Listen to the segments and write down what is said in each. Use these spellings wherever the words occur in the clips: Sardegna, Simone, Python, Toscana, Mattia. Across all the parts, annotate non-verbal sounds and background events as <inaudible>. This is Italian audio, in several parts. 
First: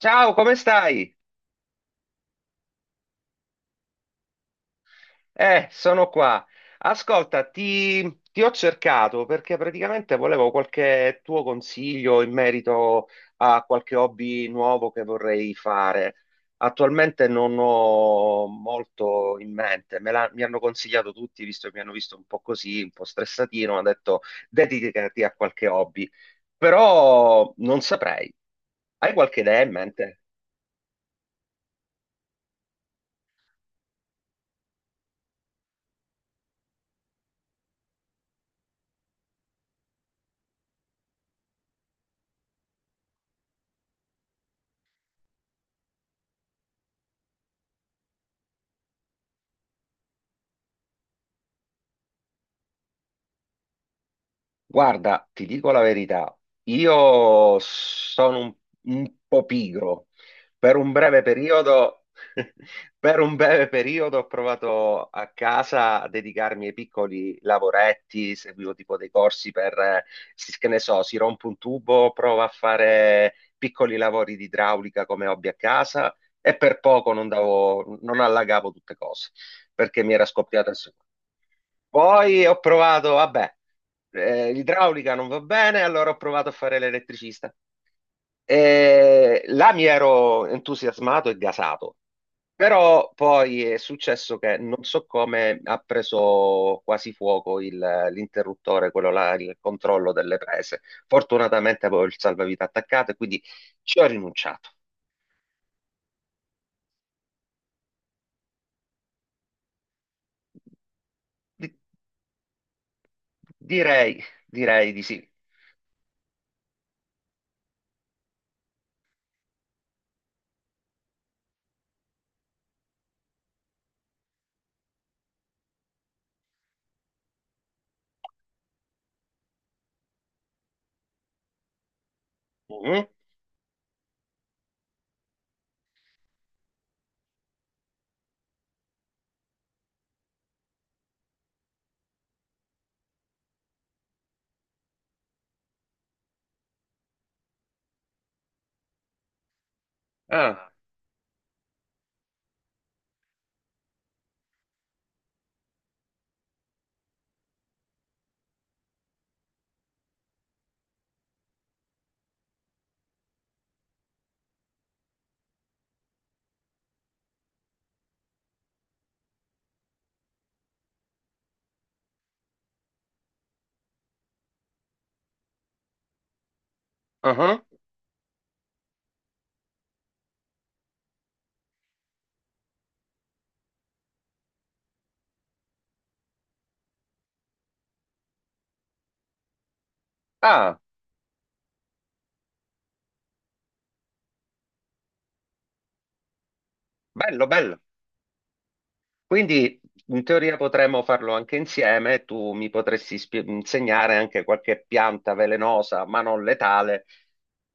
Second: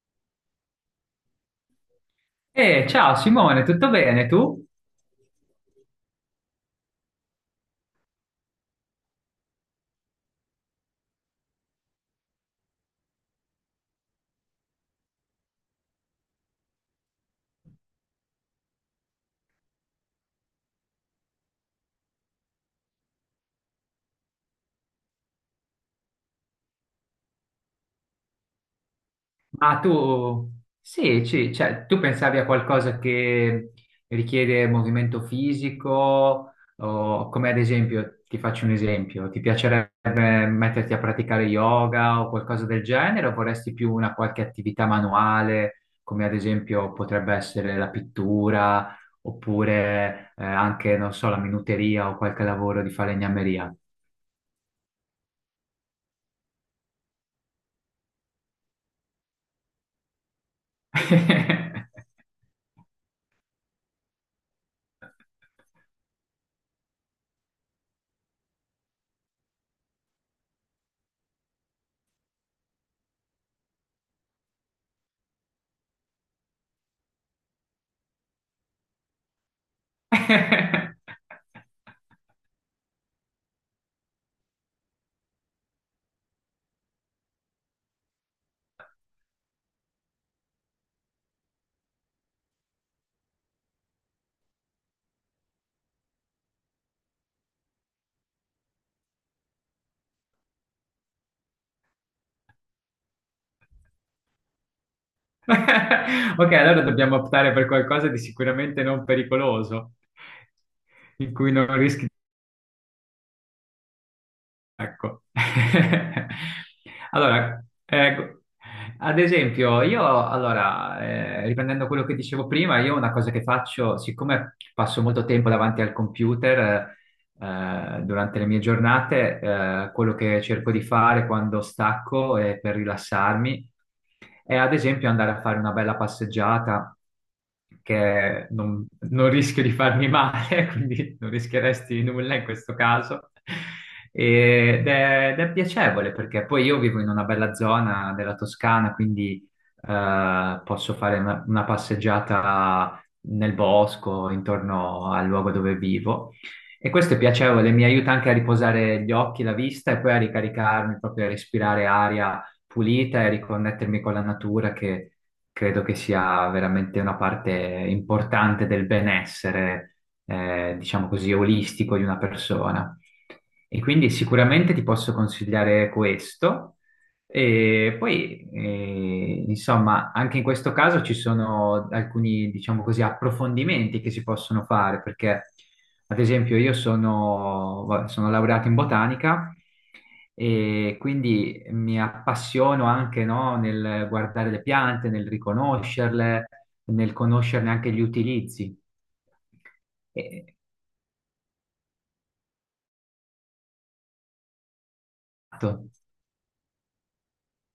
Ciao, come stai? Ciao Simone, tutto bene tu? Sono qua. Ascolta, ti ho cercato perché praticamente volevo qualche tuo consiglio in merito a qualche hobby nuovo che vorrei fare. Attualmente non ho molto in mente, mi hanno consigliato tutti, visto che mi hanno visto un po' così, un po' stressatino, hanno detto dedicati a qualche hobby, però non saprei. Hai qualche idea in Ma mente? tu, sì, cioè, tu pensavi a qualcosa che richiede movimento fisico, o come ad esempio, ti faccio un esempio, ti piacerebbe metterti a praticare yoga o qualcosa del genere, o vorresti più una qualche attività manuale, come ad esempio potrebbe essere la pittura, oppure anche, non so, la minuteria o qualche lavoro di falegnameria? Guarda, ti dico la verità, io sono un po' pigro. Per un breve <laughs> periodo, <laughs> per un breve periodo ho provato a casa a dedicarmi ai piccoli lavoretti, seguivo tipo dei corsi per, che ne so, si rompe un tubo, prova a fare piccoli lavori di idraulica come hobby a casa e per poco non allagavo tutte cose perché mi era scoppiata. <laughs> Poi ho provato, vabbè, l'idraulica non va bene, allora ho provato a fare l'elettricista. E là mi ero entusiasmato e gasato, però poi è successo che non so come ha preso quasi fuoco l'interruttore, quello là, il controllo delle prese. Fortunatamente avevo il salvavita attaccato e quindi ci ho rinunciato. Ok, allora dobbiamo optare per qualcosa di sicuramente non pericoloso, in cui non Di- rischi. direi, direi, di Ecco. sì. <laughs> Allora, ecco, ad esempio, io, allora, riprendendo quello che dicevo prima, io una cosa che faccio, siccome passo molto tempo davanti al computer, durante le mie giornate, quello che cerco di fare quando stacco e per Mhm. rilassarmi è ad esempio andare a fare una bella passeggiata che non rischio di farmi male, <laughs> quindi non rischieresti nulla in questo caso. Ed è piacevole perché poi io vivo in una bella zona della Toscana, quindi Ah, posso fare una passeggiata nel bosco, intorno al luogo dove vivo. E questo è piacevole, mi aiuta anche a riposare gli occhi, la vista e poi a ricaricarmi, proprio a respirare aria pulita e a riconnettermi con la natura, che credo che sia veramente una parte importante del benessere, diciamo così, olistico di una persona. E quindi sicuramente ti posso consigliare questo. ah, ah. E poi, insomma, anche in questo caso ci sono alcuni, diciamo così, approfondimenti che si possono fare, perché, ad esempio, sono laureato in botanica Ah, e quindi mi appassiono anche, no, nel guardare le piante, nel riconoscerle, nel bello, conoscerne bello. anche gli utilizzi. Quindi in E- teoria potremmo farlo anche insieme, tu mi potresti insegnare anche qualche pianta esatto. velenosa, ma non letale,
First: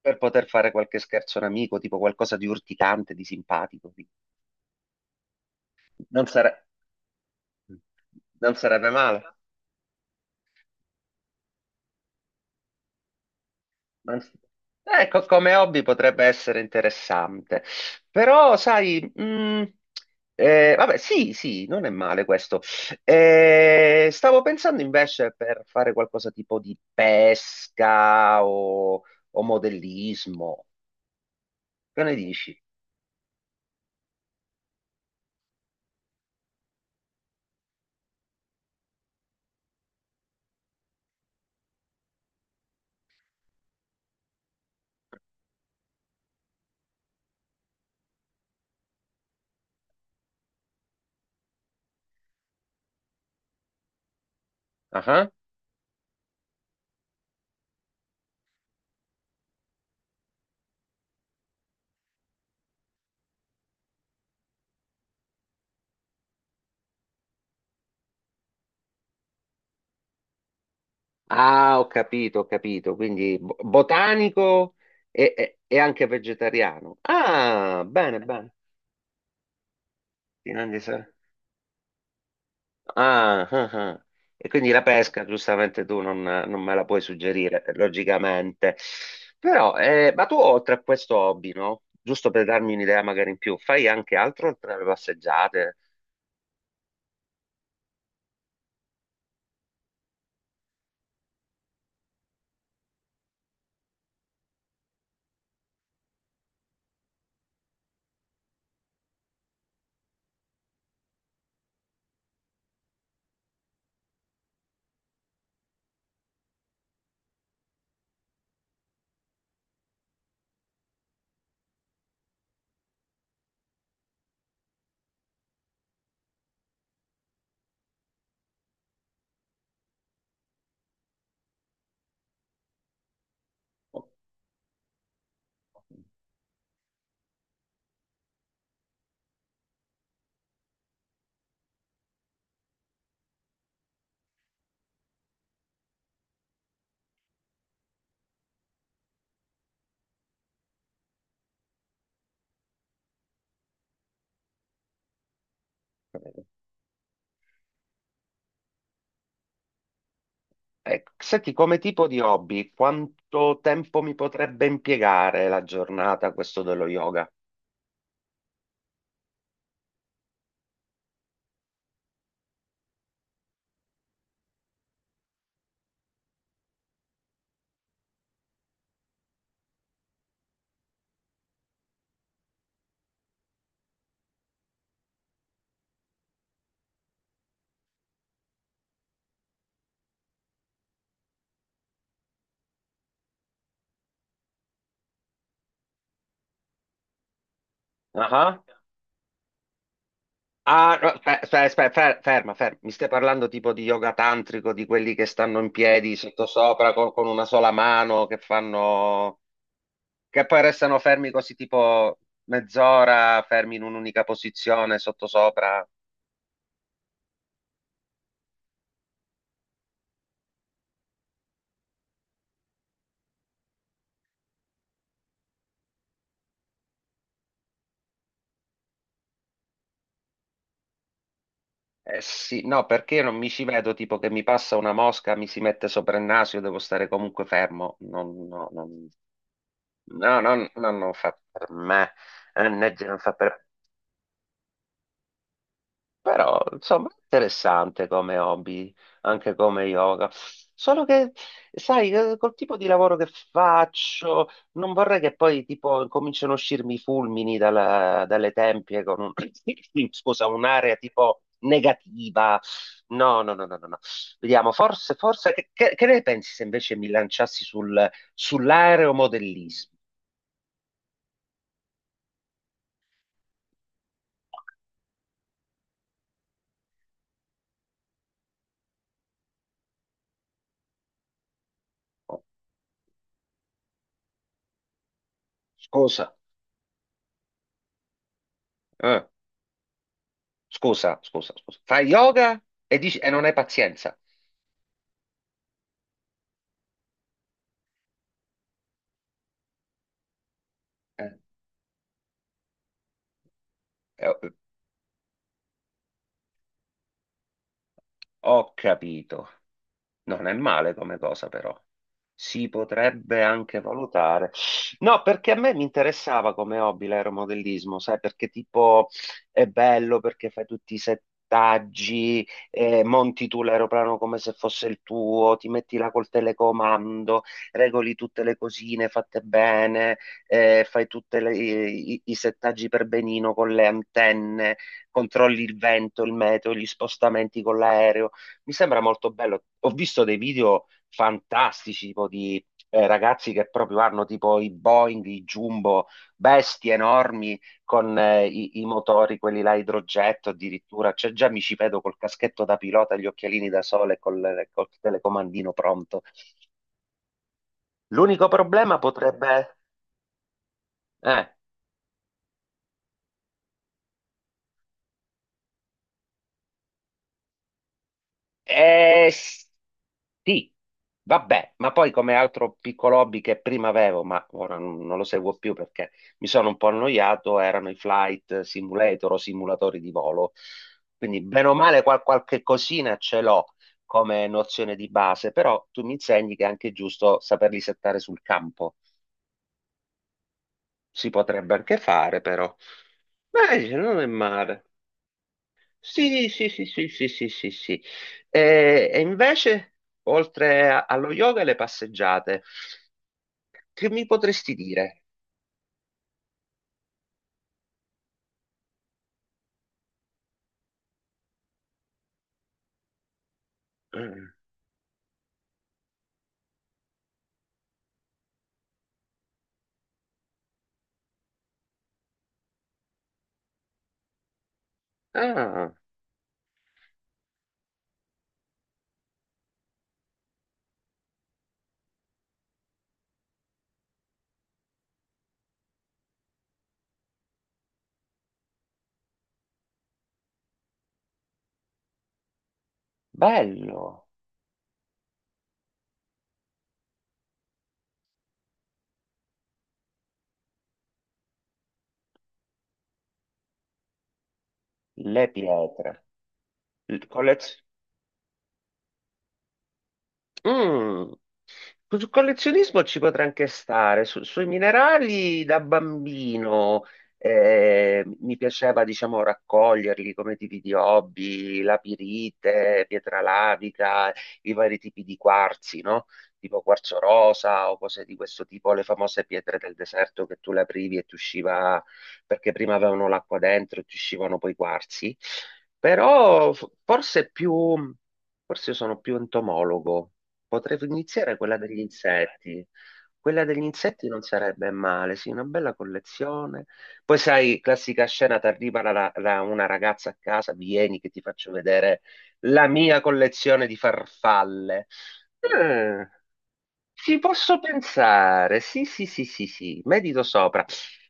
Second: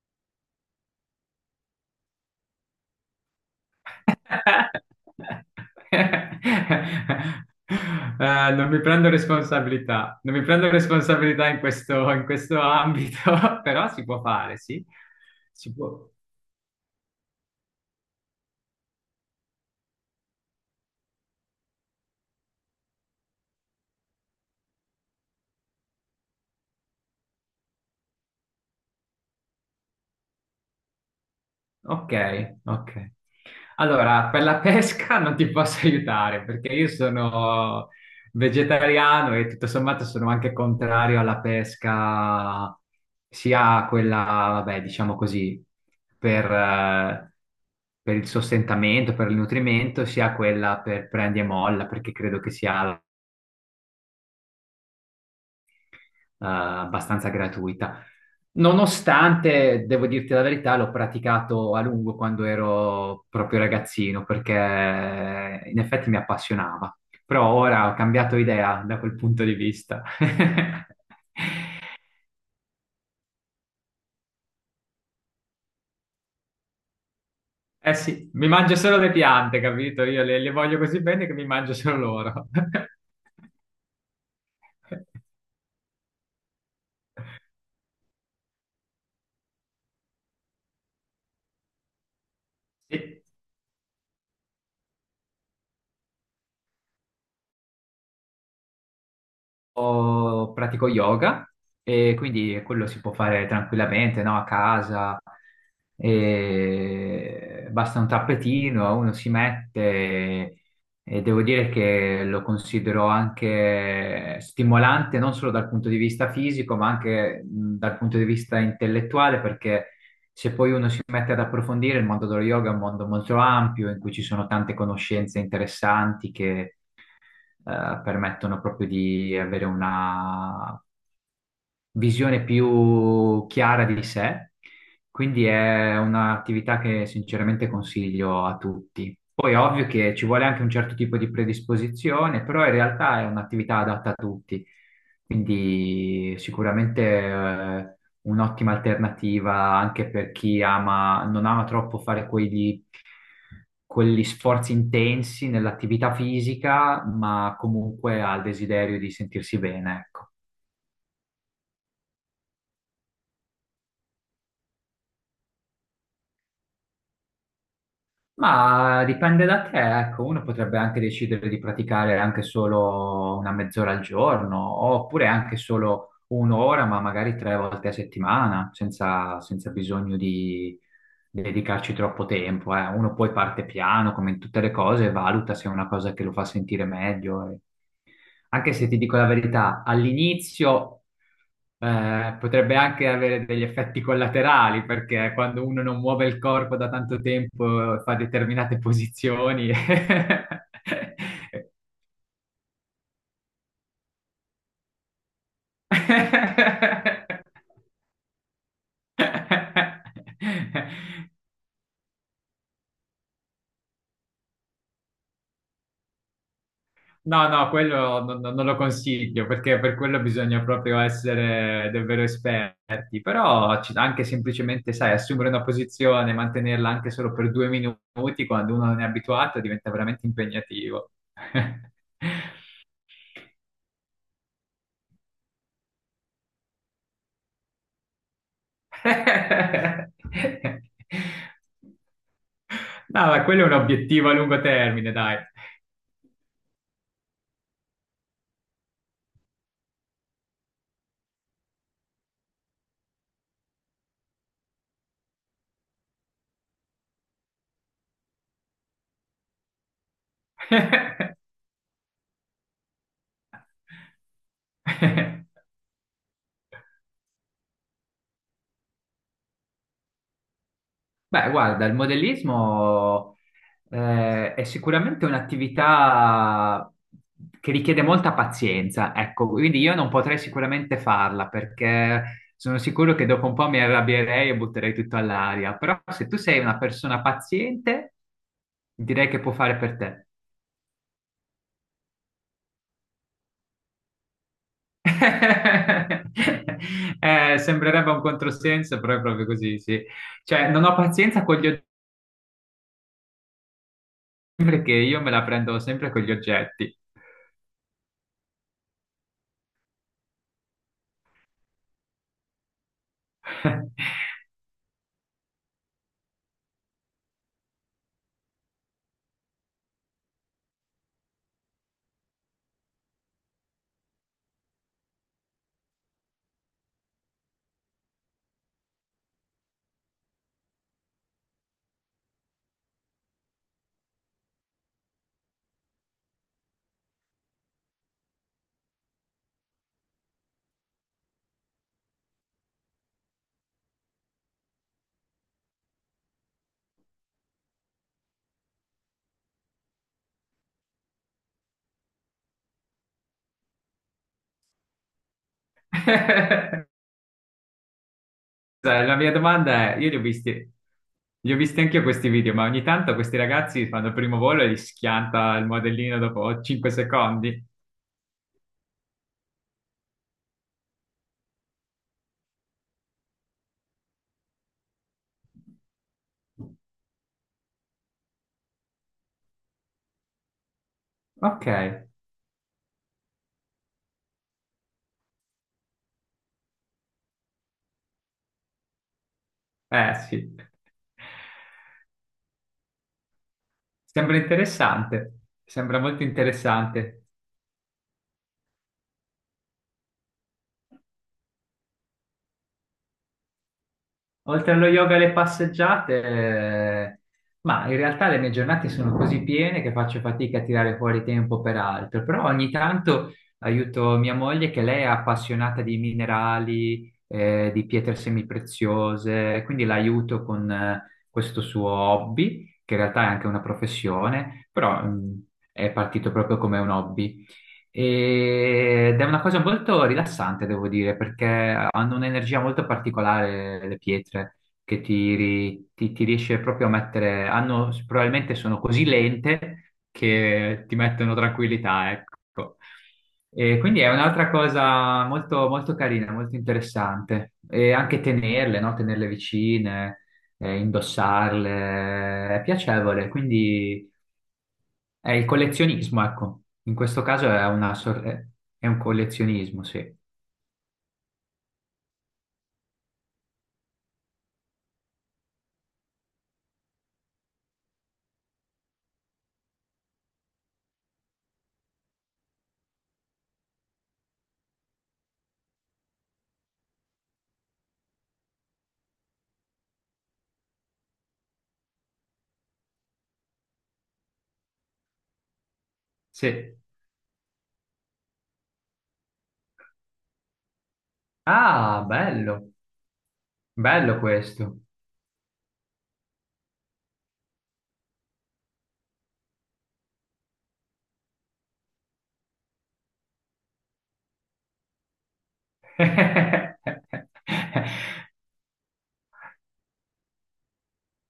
per poter fare qualche scherzo a un amico, tipo qualcosa di urticante, di simpatico. Non sare- non Non mi sarebbe prendo male. responsabilità, non mi prendo responsabilità in questo ambito, <laughs> però si Ma- può fare, sì. Ecco, come Si hobby può. potrebbe essere interessante, però sai, vabbè, sì, sì, non è male questo. Stavo pensando invece per fare qualcosa tipo di pesca o, modellismo, che Ok, ne dici? ok. Allora, per la pesca <laughs> non ti posso aiutare perché io sono vegetariano e tutto sommato sono anche contrario alla pesca, sia quella, vabbè, diciamo così, per, eh, per il sostentamento, per il nutrimento, sia quella per prendi e molla, perché credo che sia Ah, abbastanza gratuita. Nonostante, devo dirti la verità, l'ho praticato a lungo quando ero proprio ragazzino, perché in effetti mi appassionava. Però ora ho cambiato idea da quel punto di vista. <laughs> ah, ho capito, quindi botanico e anche vegetariano. Ah, Eh bene, sì, mi bene. mangio solo le piante, capito? Io Sì, le non voglio di così sé. bene che mi mangio solo loro. <laughs> Ah, ah, ah. E quindi la pesca, giustamente tu non me la puoi suggerire, logicamente. Però, ma tu oltre a questo hobby, no? Giusto per darmi un'idea Sì. magari in più, fai anche altro oltre alle passeggiate? Io pratico yoga e quindi quello si può fare tranquillamente, no? A casa. E basta un tappetino, uno si mette e devo dire che lo considero anche stimolante non solo dal punto di vista fisico, ma anche dal punto di vista intellettuale, perché se poi uno si mette ad approfondire, il mondo dello yoga è un mondo molto ampio in cui ci sono tante conoscenze interessanti che permettono proprio di avere una, visione più chiara di sé, quindi è un'attività che sinceramente consiglio a tutti. Poi è ovvio che ci vuole anche un certo tipo di predisposizione, però in realtà è un'attività adatta a tutti, quindi sicuramente un'ottima alternativa anche per chi ama, non ama troppo fare quegli sforzi intensi nell'attività Ok. fisica, ma comunque ha il desiderio di sentirsi bene, ecco. Ecco, senti, come tipo di hobby, quanto tempo mi potrebbe impiegare la giornata questo dello yoga? Ma dipende da te, ecco, uno potrebbe anche decidere di praticare anche solo una mezz'ora al giorno, oppure anche solo un'ora, ma magari tre volte a settimana, senza bisogno di dedicarci troppo tempo, eh. Uno poi parte piano, come in tutte le cose, e valuta se è una cosa che lo fa sentire meglio. Eh. Anche se ti dico la verità, all'inizio potrebbe anche avere degli effetti collaterali, perché quando uno non muove il corpo da tanto tempo, fa Ah, ah. determinate posizioni. <laughs> Ah, no, ferma, ferma. Mi stai parlando tipo di yoga tantrico, di quelli che stanno in piedi sottosopra con una sola mano, che fanno... che poi restano fermi <laughs> così tipo mezz'ora, fermi in un'unica posizione sottosopra. No, no, quello non lo consiglio perché per quello bisogna proprio essere davvero esperti, però anche semplicemente, sai, assumere una posizione, mantenerla anche solo per due minuti quando uno non è abituato diventa veramente impegnativo. Eh sì, no, perché io non mi ci vedo tipo che mi passa una mosca, mi si mette sopra il naso, io devo stare comunque fermo. Non, no, non, no, no, <laughs> no, non fa per me. NG non No, fa ma per me. quello è un obiettivo a lungo termine, dai. Però, insomma, interessante come hobby, anche come yoga. Solo che, sai, col tipo di lavoro che faccio, non vorrei che poi, tipo, cominciano a uscirmi i fulmini dalle tempie con un, <coughs> scusa, un'area tipo negativa. No, no, no, no, no. No. Vediamo, forse, <laughs> forse, che ne pensi se invece mi lanciassi sul, sull'aeromodellismo? Beh, guarda, il modellismo è sicuramente un'attività che richiede molta pazienza, ecco, quindi io non potrei sicuramente farla perché sono sicuro che dopo un po' mi arrabbierei e butterei tutto all'aria, però se Scusa, tu sei una persona paziente, eh, direi che può fare per te. scusa, scusa, scusa. Fai yoga e dici, e non hai pazienza. <laughs> Sembrerebbe un controsenso, però è proprio così, sì. Cioè, non ho Eh, pazienza con gli oggetti Eh, perché io me la prendo sempre con gli oggetti. Ho capito. Non è male come cosa, però. Si potrebbe anche <laughs> valutare. No, perché a me mi interessava come hobby l'aeromodellismo, sai, perché tipo è bello perché fai tutti i settaggi, monti tu l'aeroplano come se fosse il tuo, ti metti là col telecomando, regoli tutte le cosine fatte bene, fai tutti i settaggi per benino con le antenne, controlli il vento, il meteo, gli spostamenti con l'aereo. Mi sembra molto bello. Ho visto dei video fantastici, tipo di ragazzi che proprio hanno tipo i Boeing, i Jumbo, bestie enormi con i motori, quelli là a idrogetto addirittura. Cioè, già mi ci vedo col caschetto da pilota, gli occhialini da sole e col telecomandino pronto. <laughs> L'unico problema Cioè, la mia potrebbe... domanda è, io Eh, li ho visti anche io questi video, ma ogni tanto questi ragazzi fanno il primo volo e gli schianta il modellino dopo 5 secondi. eh, Sì, vabbè, ma poi come altro piccolo hobby che prima avevo, ma ora non lo seguo più perché mi sono un po' annoiato, erano i flight simulator o simulatori di volo. Quindi Ok, bene o male qualche cosina ce l'ho come nozione di base, però tu mi insegni che è anche giusto saperli settare sul campo. eh sì. Si potrebbe anche fare, però. Beh, dice, non è Sembra male. interessante, sembra molto Sì, sì, sì, sì, interessante. sì, sì, sì, sì. E, invece, allo yoga, le passeggiate. Che mi Oltre potresti allo yoga e dire? alle <clears throat> passeggiate, ma in realtà le mie giornate sono così piene che faccio fatica a tirare fuori tempo per altro, però ogni tanto aiuto mia Mm. moglie che lei è appassionata di minerali, di pietre semipreziose, quindi l'aiuto con questo suo hobby, che in realtà è anche una professione, però mm, è Ah, partito proprio come un hobby. Ed è una cosa molto rilassante, devo dire, perché hanno un'energia molto particolare le pietre che ti riesce proprio a mettere, hanno, probabilmente sono così lente che ti mettono tranquillità, ecco. E quindi è bello, un'altra cosa molto, molto carina, molto interessante. E anche tenerle, no? Tenerle vicine, indossarle, è piacevole, quindi... È il le pietre, collezionismo, ecco. In il questo caso è collez- una è un collezionismo, sì. Mm. Sul collezionismo ci potrei anche stare, sui minerali da bambino mi piaceva diciamo raccoglierli come tipi di hobby, la pirite, pietra lavica, i vari tipi di quarzi, no? Tipo quarzo rosa o cose di questo tipo, le famose pietre del deserto che tu le aprivi e ti usciva, perché prima avevano l'acqua dentro e ti uscivano poi i quarzi, però Sì. Forse più, forse sono più entomologo. Potrei iniziare quella degli Ah, bello. insetti. Quella degli Bello insetti non questo. sarebbe male, sì, una bella collezione. Poi sai, classica scena, ti arriva una ragazza a casa, vieni che ti faccio vedere la mia collezione di farfalle. Eh, <laughs> Ci posso pensare, sì, sì, sì, sì, sì, medito sopra.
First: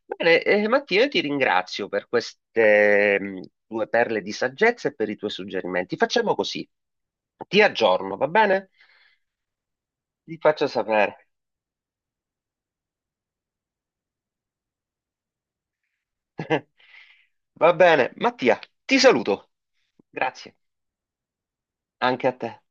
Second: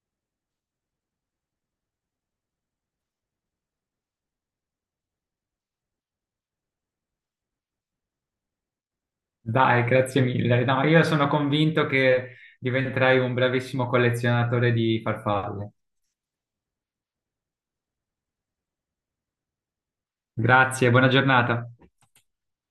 Bene, Mattia, io ti ringrazio per queste tue perle di saggezza e per i tuoi suggerimenti. Facciamo così, ti aggiorno, va bene? Dai, grazie Ti mille. faccio No, io sapere. sono convinto che diventerai un bravissimo collezionatore di farfalle. <laughs> Va bene, Mattia, ti saluto. Grazie, Grazie, buona giornata. anche a te.